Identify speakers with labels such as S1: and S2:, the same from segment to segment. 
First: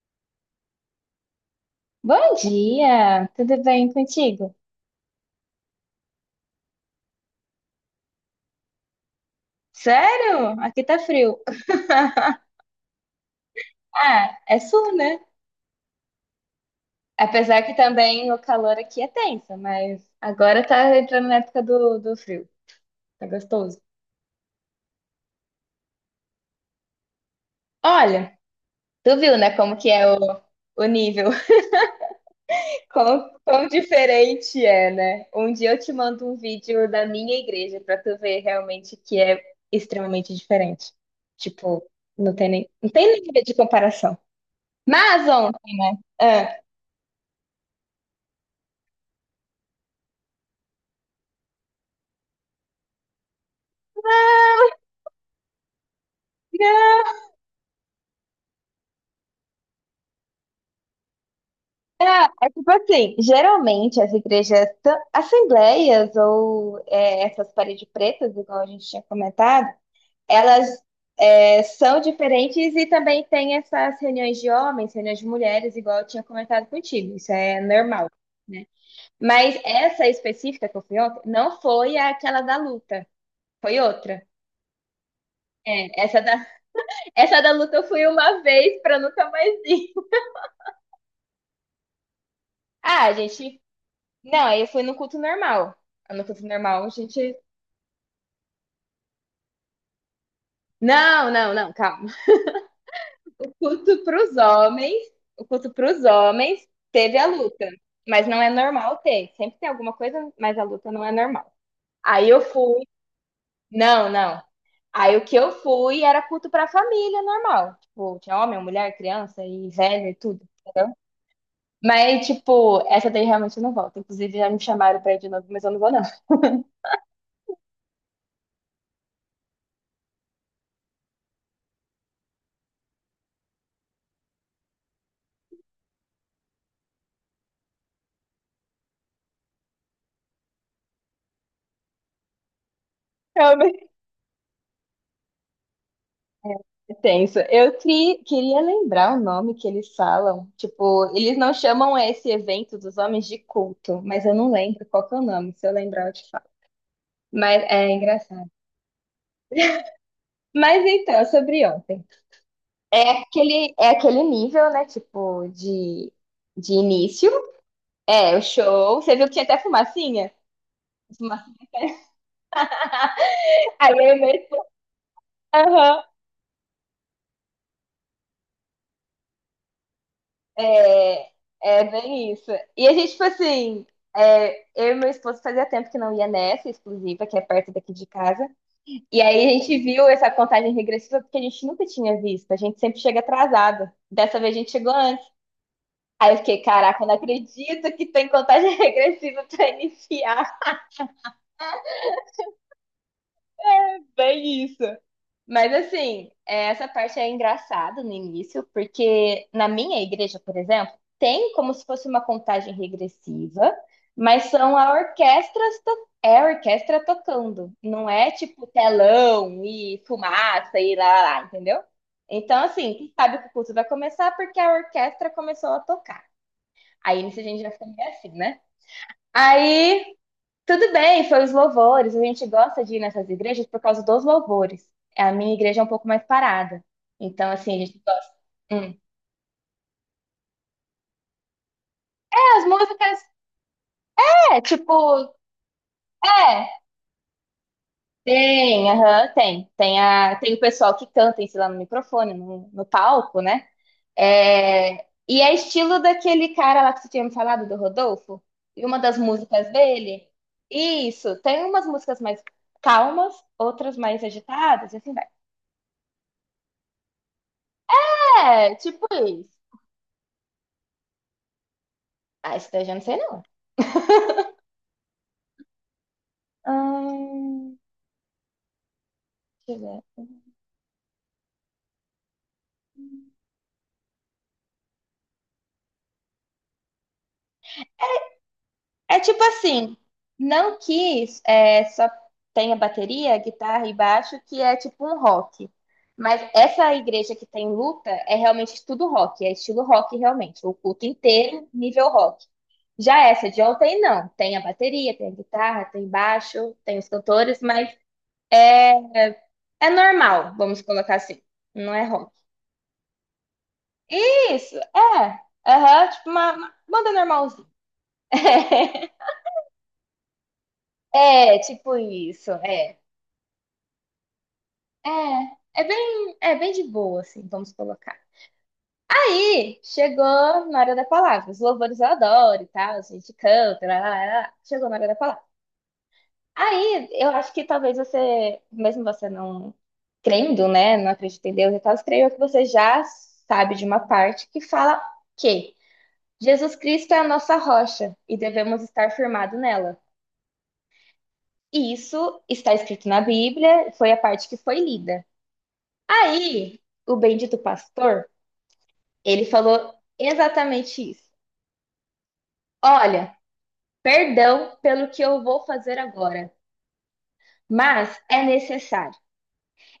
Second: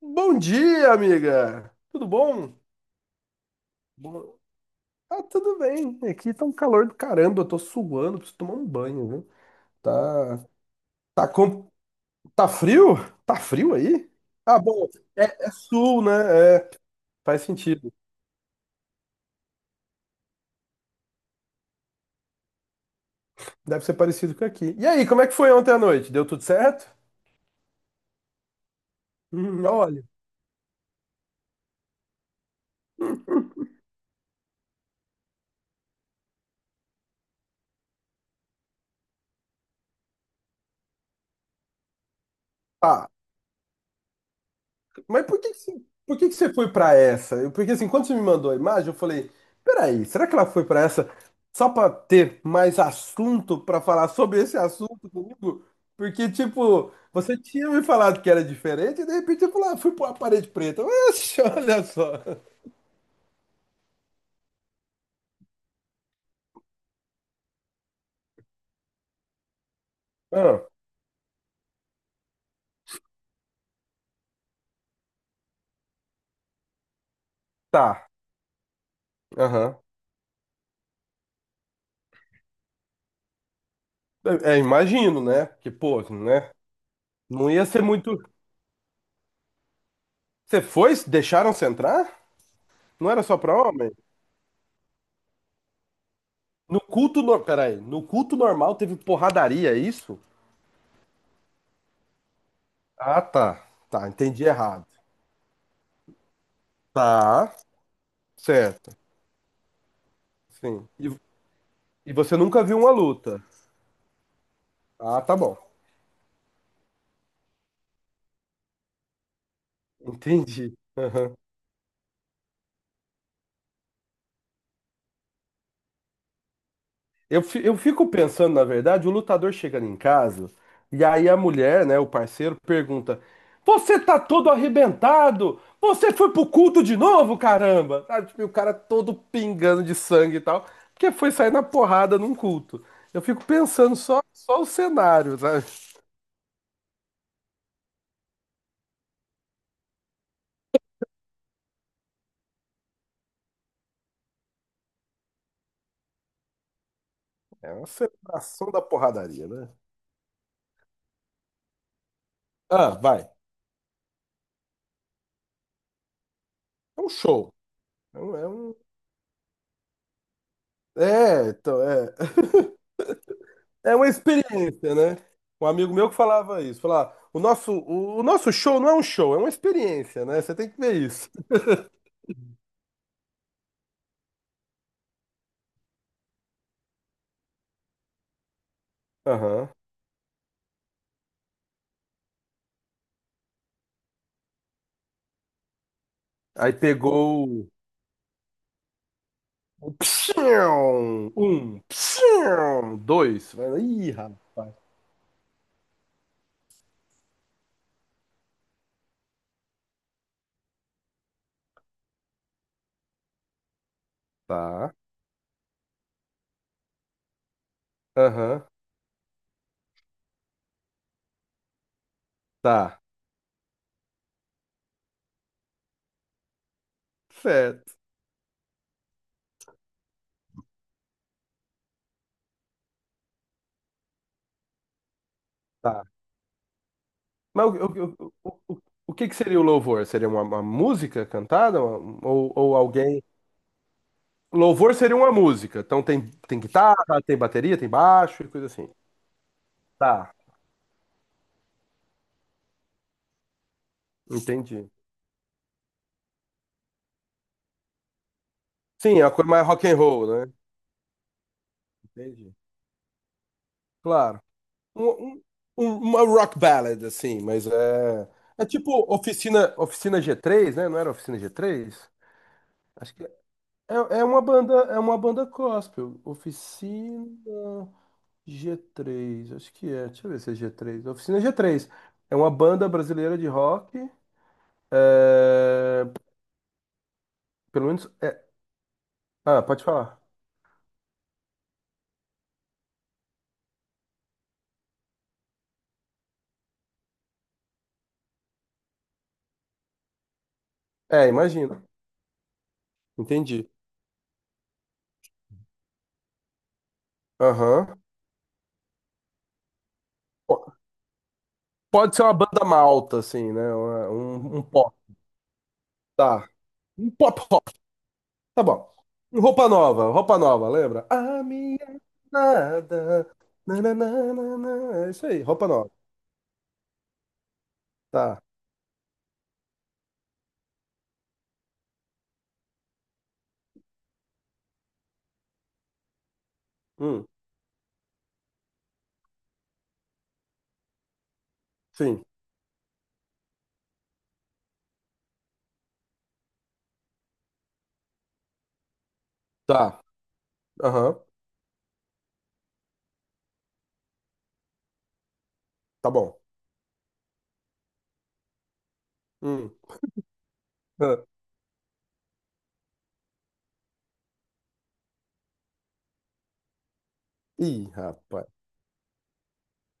S1: Bom dia, amiga! Tudo
S2: Bom
S1: bom?
S2: dia, tudo bem
S1: Bom-
S2: contigo?
S1: Tá tudo bem. Aqui tá um calor do caramba, eu tô suando, preciso tomar um banho, viu? Tá,
S2: Sério? Aqui tá
S1: tá,
S2: frio.
S1: com... tá frio? Tá frio aí?
S2: Ah,
S1: Ah,
S2: é
S1: bom,
S2: sul, né?
S1: É sul, né? É, faz
S2: Apesar que
S1: sentido.
S2: também o calor aqui é tenso, mas agora tá entrando na época do frio. Tá gostoso.
S1: Deve ser parecido com aqui. E aí, como é que foi ontem à noite? Deu tudo certo?
S2: Olha, tu viu, né, como que
S1: Olha.
S2: é o nível? Quão diferente é, né? Um dia eu te mando um vídeo da minha igreja pra tu ver realmente que é extremamente diferente. Tipo, não tem nem, não tem
S1: Tá.
S2: nem nível de comparação.
S1: Mas
S2: Mas,
S1: por que que,
S2: ontem,
S1: você- por que que você
S2: ah,
S1: foi pra essa? Porque assim, quando você me mandou a imagem, eu falei: peraí, será que ela foi pra essa só pra ter mais assunto pra falar sobre esse assunto comigo? Porque, tipo, você tinha me falado que era diferente e de repente eu falei: ah, fui pra uma parede preta. Oxe, olha só.
S2: É, é tipo assim, geralmente as igrejas, assembleias ou essas paredes pretas, igual a gente tinha comentado,
S1: Ah,
S2: elas são diferentes e também tem essas reuniões de homens, reuniões de mulheres, igual eu tinha comentado contigo, isso é
S1: tá.
S2: normal, né? Mas
S1: Aham.
S2: essa específica que eu fui ontem não foi aquela da luta, foi outra.
S1: Imagino, né? Que, pô,
S2: É,
S1: né?
S2: essa
S1: Não
S2: da
S1: ia
S2: luta
S1: ser
S2: eu fui
S1: muito.
S2: uma vez pra nunca mais ir.
S1: Você foi? Deixaram você entrar?
S2: Ah,
S1: Não era só pra homem?
S2: não, aí eu fui no culto normal. No culto
S1: No
S2: normal, a gente
S1: culto, no... peraí, no culto normal teve porradaria, é isso?
S2: Não, não, não, calma.
S1: Ah,
S2: O
S1: tá.
S2: culto
S1: Tá,
S2: para os
S1: entendi errado.
S2: homens, o culto para os homens teve a
S1: Tá,
S2: luta, mas não é
S1: certo.
S2: normal ter. Sempre tem alguma coisa, mas a
S1: Sim.
S2: luta não
S1: E,
S2: é normal.
S1: e
S2: Aí
S1: você
S2: eu
S1: nunca viu
S2: fui,
S1: uma luta?
S2: não, não. Aí
S1: Ah,
S2: o que
S1: tá
S2: eu
S1: bom.
S2: fui era culto para a família normal. Tipo, tinha homem, mulher, criança e velho e tudo.
S1: Entendi. Aham.
S2: Mas, tipo, essa daí realmente eu não volto. Inclusive, já me chamaram pra ir de novo, mas eu não vou, não.
S1: Eu fico pensando, na verdade, o lutador chegando em casa e aí a mulher, né, o parceiro, pergunta: você tá todo arrebentado? Você foi pro culto de novo, caramba? Sabe, tipo, e o cara todo pingando de sangue e tal, porque foi sair na porrada num culto. Eu fico pensando só, só o cenário, sabe?
S2: É tenso. Eu queria lembrar o nome que eles falam. Tipo, eles não chamam esse evento dos homens de culto, mas eu não lembro qual que é o nome. Se eu lembrar, eu te falo. Mas
S1: É uma
S2: é engraçado.
S1: celebração da porradaria, né?
S2: Mas então, sobre ontem.
S1: Ah,
S2: É
S1: vai.
S2: aquele, é aquele nível, né? Tipo, de
S1: É um
S2: início.
S1: show. É, um,
S2: É, o
S1: é, um-
S2: show. Você viu que tinha até fumacinha?
S1: é,
S2: Fumacinha.
S1: então, é,
S2: Aí
S1: é uma
S2: eu
S1: experiência, né? Um amigo
S2: mesmo.
S1: meu que falava isso, falava, o nosso show não é um show, é uma experiência, né? Você tem que ver
S2: É,
S1: isso.
S2: é bem isso. E a gente, tipo assim, eu e meu esposo fazia tempo que não ia nessa exclusiva, que é perto daqui de casa. E aí a
S1: Aham.
S2: gente viu essa contagem regressiva porque a gente nunca tinha visto. A gente sempre chega atrasado. Dessa vez a gente chegou antes. Aí eu fiquei,
S1: Aí
S2: caraca, eu não
S1: pegou
S2: acredito que tem contagem regressiva pra
S1: o
S2: iniciar.
S1: psiu, um, psiu, dois. Ih,
S2: Bem
S1: rapaz.
S2: isso. Mas assim, essa parte é engraçada no início, porque na minha igreja, por exemplo, tem como se fosse uma contagem regressiva, mas são
S1: Tá.
S2: a orquestra tocando, não é tipo
S1: Aham.
S2: telão e fumaça e lá, lá, lá, entendeu? Então,
S1: Tá.
S2: assim, sabe que o culto vai começar porque a orquestra começou a tocar. Aí nisso a gente já fica
S1: Certo.
S2: meio assim, né? Aí tudo bem, foi os louvores. A gente gosta de ir nessas igrejas por causa dos louvores. A minha igreja é um
S1: Tá.
S2: pouco mais parada. Então,
S1: Mas o,
S2: assim, a gente
S1: o,
S2: gosta.
S1: o, o,
S2: Hum.
S1: o que que seria o louvor? Seria uma música cantada? Uma- ou,
S2: É, as
S1: ou
S2: músicas,
S1: alguém.
S2: é,
S1: Louvor seria
S2: tipo,
S1: uma música. Então tem, tem
S2: é,
S1: guitarra, tem bateria, tem baixo e coisa assim.
S2: tem, aham, tem. Tem,
S1: Tá,
S2: a, tem o pessoal que canta em si lá no microfone, no palco, né?
S1: entendi.
S2: É, e é estilo daquele cara lá que você tinha me falado, do Rodolfo. E uma das
S1: Sim, é uma coisa mais
S2: músicas
S1: rock and roll,
S2: dele.
S1: né?
S2: Isso, tem umas músicas mais
S1: Entendi.
S2: calmas, outras mais
S1: Claro.
S2: agitadas, e assim vai.
S1: Um- um- uma rock ballad, assim, mas é. É
S2: É,
S1: tipo
S2: tipo isso.
S1: Oficina, Oficina g três, né? Não era Oficina g três?
S2: Ah, isso daí eu já não
S1: Acho
S2: sei,
S1: que
S2: não.
S1: é, é uma banda gospel. Oficina
S2: Hum,
S1: g três, acho
S2: deixa
S1: que
S2: eu
S1: é. Deixa eu ver
S2: ver.
S1: se é g três, Oficina g três. É uma banda brasileira de rock. É, pelo menos.
S2: É tipo
S1: Ah, pode
S2: assim,
S1: falar.
S2: não que é, só tenha bateria, guitarra e baixo, que é tipo um rock. Mas essa igreja que tem luta é realmente tudo rock, é estilo rock realmente, o culto
S1: É,
S2: inteiro,
S1: imagino.
S2: nível rock. Já essa de
S1: Entendi.
S2: ontem, não. Tem a bateria, tem a guitarra, tem baixo, tem os cantores, mas
S1: Aham.
S2: é, é normal,
S1: Po-
S2: vamos colocar assim. Não é
S1: Pode ser
S2: rock.
S1: uma banda malta, assim, né? Um
S2: Isso,
S1: pop.
S2: é. Aham, tipo
S1: Tá.
S2: uma
S1: Um
S2: banda
S1: pop
S2: normal,
S1: rock. Tá bom. Um roupa nova, lembra? A
S2: É,
S1: minha
S2: tipo isso, é.
S1: nada. Nananana. É isso aí, roupa
S2: É, é
S1: nova.
S2: bem, é bem de boa, assim, vamos colocar.
S1: Tá.
S2: Aí, chegou na hora da palavra. Os louvores eu adoro e tal, a gente canta, lá, lá, lá, lá. Chegou na hora da palavra. Aí,
S1: Hum,
S2: eu acho que talvez você, mesmo você não crendo, né, não acredita em Deus e tal,
S1: sim.
S2: creio que você já sabe de uma parte que fala que Jesus Cristo é a nossa rocha e devemos estar firmado nela.
S1: Tá. Aham.
S2: E isso está escrito na Bíblia, foi a parte que foi lida.
S1: Tá bom.
S2: Aí, o bendito pastor, ele
S1: Hum.
S2: falou exatamente
S1: Ah.
S2: isso. Olha, perdão pelo que eu vou fazer agora,
S1: Ih,
S2: mas é
S1: rapaz.
S2: necessário.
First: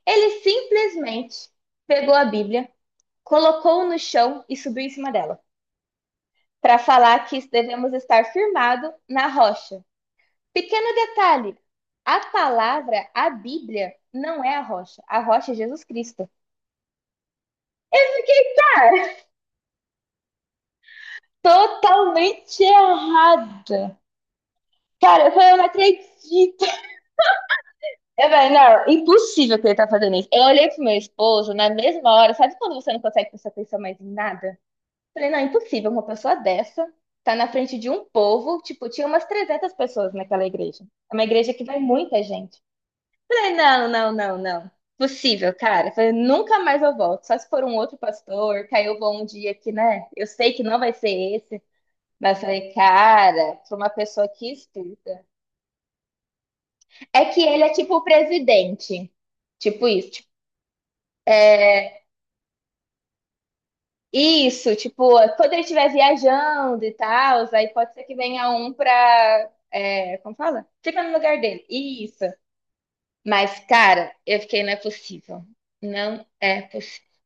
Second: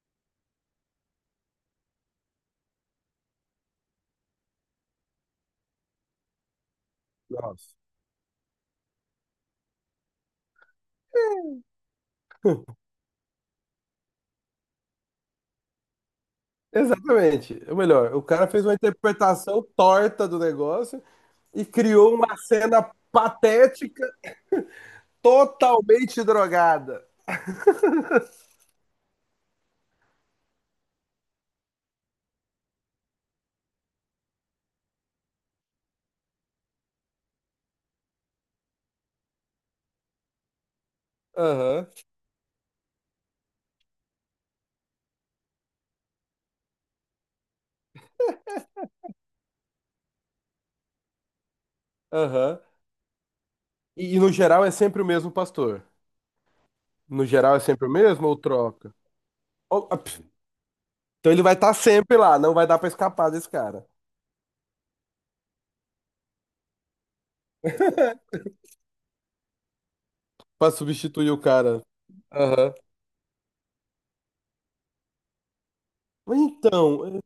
S2: Ele simplesmente pegou a Bíblia, colocou no chão e subiu em cima dela, para falar que
S1: Nossa.
S2: devemos estar firmado na rocha. Pequeno
S1: É,
S2: detalhe, a palavra, a Bíblia, não é a rocha. A rocha é Jesus Cristo.
S1: exatamente. Ou melhor, o cara fez uma interpretação torta do negócio e criou uma
S2: Totalmente
S1: cena
S2: errada.
S1: patética
S2: Cara, eu falei, eu não
S1: totalmente
S2: acredito.
S1: drogada.
S2: Eu falei, não, impossível que ele tá fazendo isso. Eu olhei pro meu esposo na mesma hora, sabe quando você não consegue prestar atenção mais em nada? Eu falei, não, impossível, uma pessoa dessa tá na frente de um povo, tipo, tinha umas 300 pessoas naquela igreja. É uma igreja que vai
S1: Aham,
S2: muita gente. Eu falei, não, não, não, não. Possível, cara. Eu falei, nunca mais eu volto. Só se for um outro pastor, que aí eu vou um dia que, né? Eu sei que não vai ser esse. Mas eu
S1: aham.
S2: falei, cara, pra uma
S1: E
S2: pessoa
S1: no
S2: que
S1: geral é sempre o
S2: estuda
S1: mesmo pastor?
S2: É
S1: No
S2: que
S1: geral é
S2: ele é
S1: sempre o
S2: tipo o
S1: mesmo ou troca?
S2: presidente. Tipo
S1: Ou- ah,
S2: isso,
S1: pf,
S2: tipo,
S1: Então ele vai estar
S2: é,
S1: sempre lá, não vai dar pra escapar desse cara.
S2: isso, tipo, quando ele estiver viajando e tal, aí pode ser que venha um pra, como fala?
S1: Pra
S2: Fica no
S1: substituir o
S2: lugar dele.
S1: cara.
S2: Isso.
S1: Aham.
S2: Mas, cara, eu fiquei, não é possível. Não
S1: Mas
S2: é possível.
S1: então,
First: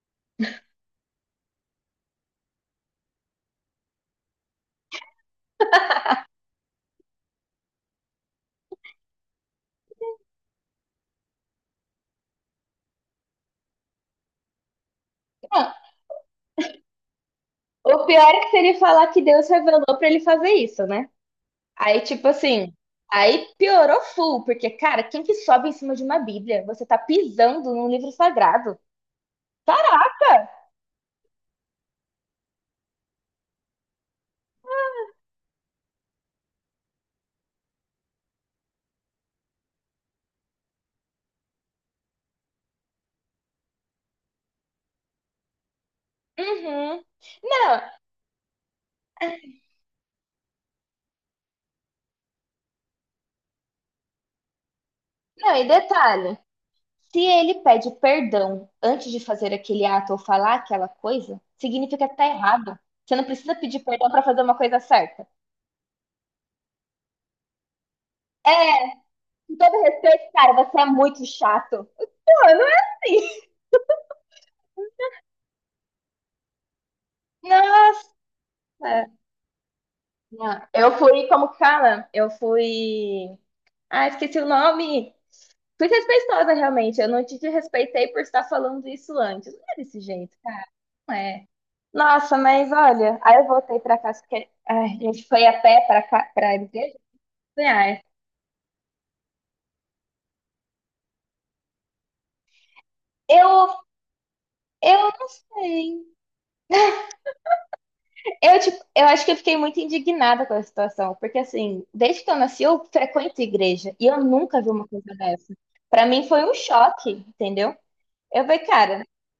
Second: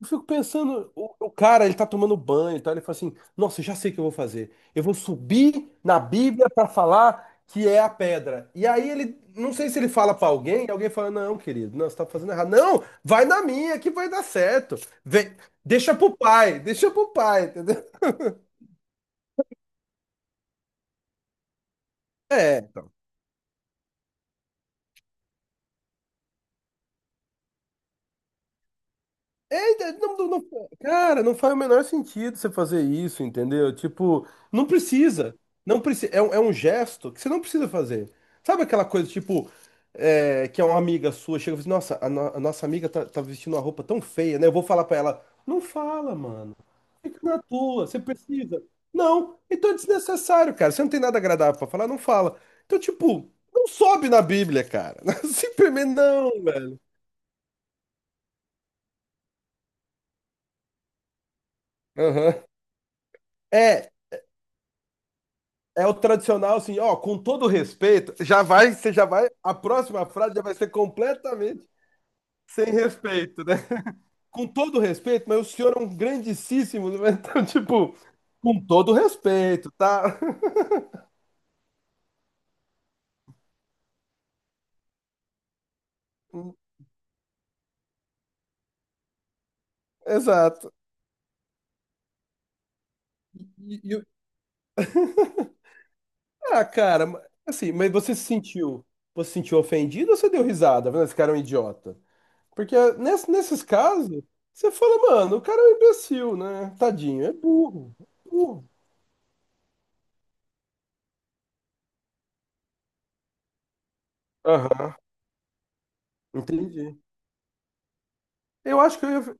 S1: eu fico pensando, o cara, ele tá tomando banho e tal, ele fala assim, nossa, eu já sei o que eu vou fazer. Eu vou subir na Bíblia para falar que é a pedra. E aí ele, não sei se ele fala para alguém, e alguém fala, não, querido, não, você tá fazendo errado. Não, vai na minha que vai dar certo. Vem,
S2: Não,
S1: deixa pro pai, entendeu?
S2: o pior é que se ele falar que Deus revelou pra ele fazer isso, né? Aí, tipo
S1: É.
S2: assim, aí piorou full, porque, cara, quem que sobe em cima de uma Bíblia? Você tá pisando num livro sagrado.
S1: Cara, não faz o menor sentido você fazer isso, entendeu? Tipo, não precisa. Não precisa. É um gesto que você não precisa fazer. Sabe aquela coisa, tipo, é, que é uma amiga sua, chega e fala assim, nossa, a, no- a nossa amiga tá, tá vestindo uma roupa tão feia, né? Eu vou falar pra ela, não fala, mano.
S2: Uhum.
S1: Fica na tua,
S2: Não,
S1: você precisa. Não, então é desnecessário, cara. Você não tem nada agradável pra falar, não fala. Então, tipo, não sobe na Bíblia, cara.
S2: não, e
S1: Simplesmente não,
S2: detalhe,
S1: velho.
S2: se ele pede perdão antes de fazer aquele ato ou falar aquela coisa, significa que tá
S1: Aham.
S2: errado. Você não precisa pedir
S1: É,
S2: perdão pra fazer uma coisa certa.
S1: é o tradicional assim, ó, com todo respeito, já vai, você já vai, a
S2: Com todo
S1: próxima
S2: respeito,
S1: frase já
S2: cara,
S1: vai ser
S2: você é muito
S1: completamente
S2: chato. Mano,
S1: sem respeito, né? Com todo respeito, mas o senhor é um grandíssimo, né? então, tipo,
S2: nossa!
S1: com todo respeito, tá?
S2: Não, eu fui, como que fala? Eu fui. Ah, esqueci o nome. Fui respeitosa, realmente. Eu não te respeitei por estar falando isso antes. Não é desse jeito,
S1: Exato.
S2: é. Nossa, mas olha, aí eu
S1: E-
S2: voltei
S1: e-
S2: pra
S1: e-
S2: casa porque ai, a gente foi a pé pra cá, pra igreja.
S1: cara, assim, mas
S2: É.
S1: você se sentiu ofendido ou você deu risada? Vendo, esse cara é um idiota. Porque nesses
S2: Eu,
S1: casos, você fala,
S2: eu não
S1: mano, o cara é um
S2: sei.
S1: imbecil, né? Tadinho, é burro, é
S2: Eu,
S1: burro.
S2: tipo, eu acho que eu fiquei muito indignada com a situação, porque assim, desde que eu nasci, eu frequento igreja e eu nunca vi uma
S1: Aham,
S2: coisa dessa. Pra mim foi um
S1: entendi.
S2: choque, entendeu? Eu falei,
S1: Eu acho
S2: cara,
S1: que eu ia,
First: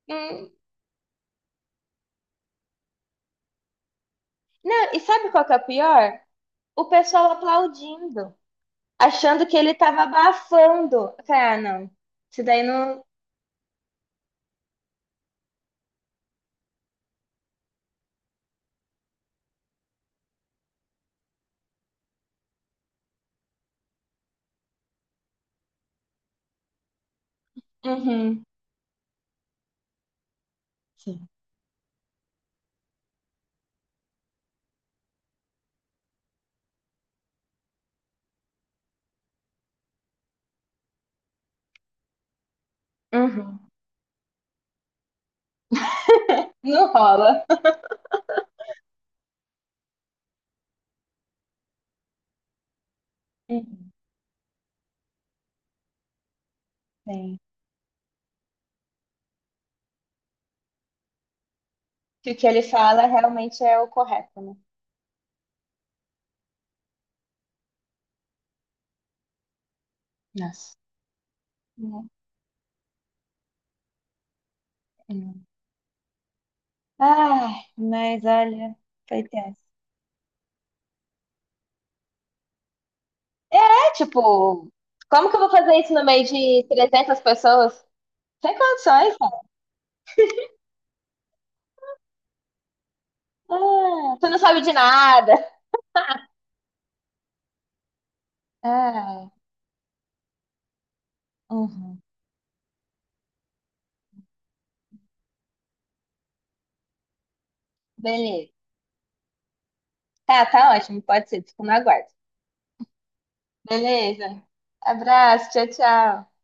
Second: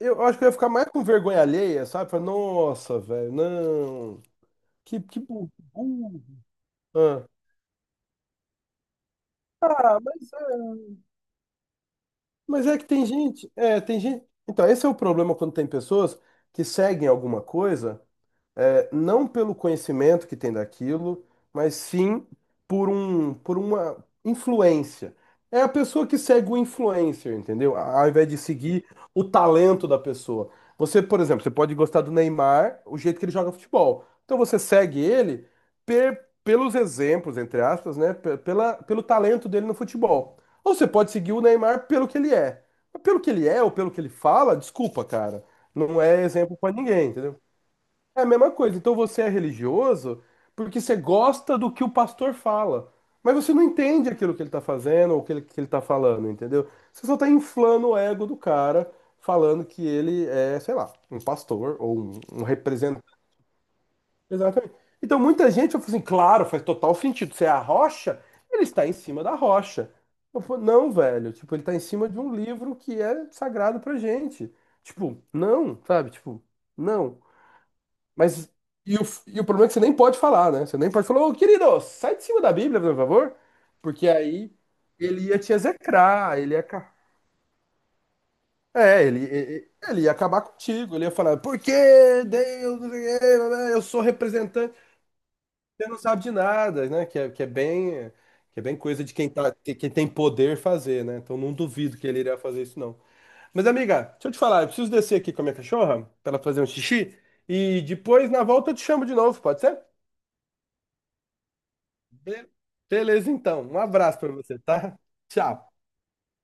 S1: eu acho que eu
S2: hum,
S1: ia ficar mais com vergonha alheia, sabe? Falar, nossa, velho, não.
S2: não, e
S1: Que
S2: sabe qual
S1: burro.
S2: que é o pior?
S1: Burro."
S2: O
S1: Ah,
S2: pessoal aplaudindo, achando que ele
S1: ah,
S2: tava abafando. Eu falei, ah, não. Isso daí
S1: mas é que
S2: não.
S1: tem gente. É, tem gente. Então, esse é o problema quando tem pessoas que seguem alguma coisa. É, não pelo conhecimento que tem daquilo, mas sim por uma influência. É a pessoa que segue o influencer, entendeu? Ao invés de
S2: Uhum.
S1: seguir o talento da pessoa. Você, por exemplo, você pode gostar do Neymar, o jeito que ele joga futebol. Então você segue ele pelos exemplos, entre aspas, né? Pelo talento dele no futebol. Ou você pode seguir o Neymar pelo que ele é. Mas pelo que ele
S2: Uhum.
S1: é ou pelo que ele fala, desculpa, cara. Não é exemplo pra
S2: Não
S1: ninguém, entendeu?
S2: rola.
S1: É a mesma coisa. Então você é religioso porque você gosta do que o pastor fala. Mas você não
S2: Uhum.
S1: entende aquilo que ele está fazendo ou o que ele está falando, entendeu? Você só está
S2: Sim.
S1: inflando o ego do cara, falando que ele é, sei lá, um pastor ou
S2: Que o
S1: um
S2: que ele
S1: representante.
S2: fala realmente é o correto, né?
S1: Exatamente. Então muita gente fala assim, claro, faz total sentido. Você é a rocha, ele está em cima da rocha. Eu falo,
S2: Nossa.
S1: não, velho. Tipo, ele está em cima
S2: Uhum.
S1: de um livro que é sagrado pra gente. Tipo,
S2: Uhum.
S1: não, sabe? Tipo, não.
S2: Ai, mas
S1: Mas
S2: olha,
S1: e o,
S2: foi
S1: e o
S2: tenso.
S1: problema é que você nem pode falar, né? Você nem pode falar, ô querido, sai de cima da Bíblia, por favor.
S2: É
S1: Porque aí
S2: tipo,
S1: ele
S2: como que
S1: ia
S2: eu vou
S1: te
S2: fazer isso no meio
S1: execrar,
S2: de 300 pessoas? Sem
S1: É,
S2: condições, cara.
S1: ele ia acabar contigo, ele ia falar, por que Deus, não sei o quê, eu sou
S2: Ah, tu não sabe
S1: representante,
S2: de nada.
S1: você não sabe de nada, né? Que é bem coisa de quem
S2: Ah,
S1: tá, quem tem poder fazer, né? Então não duvido
S2: uhum.
S1: que ele iria fazer isso, não. Mas, amiga, deixa eu te falar, eu preciso descer aqui com a minha cachorra pra ela fazer um xixi e depois na
S2: Beleza.
S1: volta eu te chamo de novo, pode ser?
S2: Tá, tá ótimo, pode ser. Fico no aguardo.
S1: Be- beleza, então. Um abraço para
S2: Beleza.
S1: você, tá?
S2: Abraço, tchau,
S1: Tchau.
S2: tchau.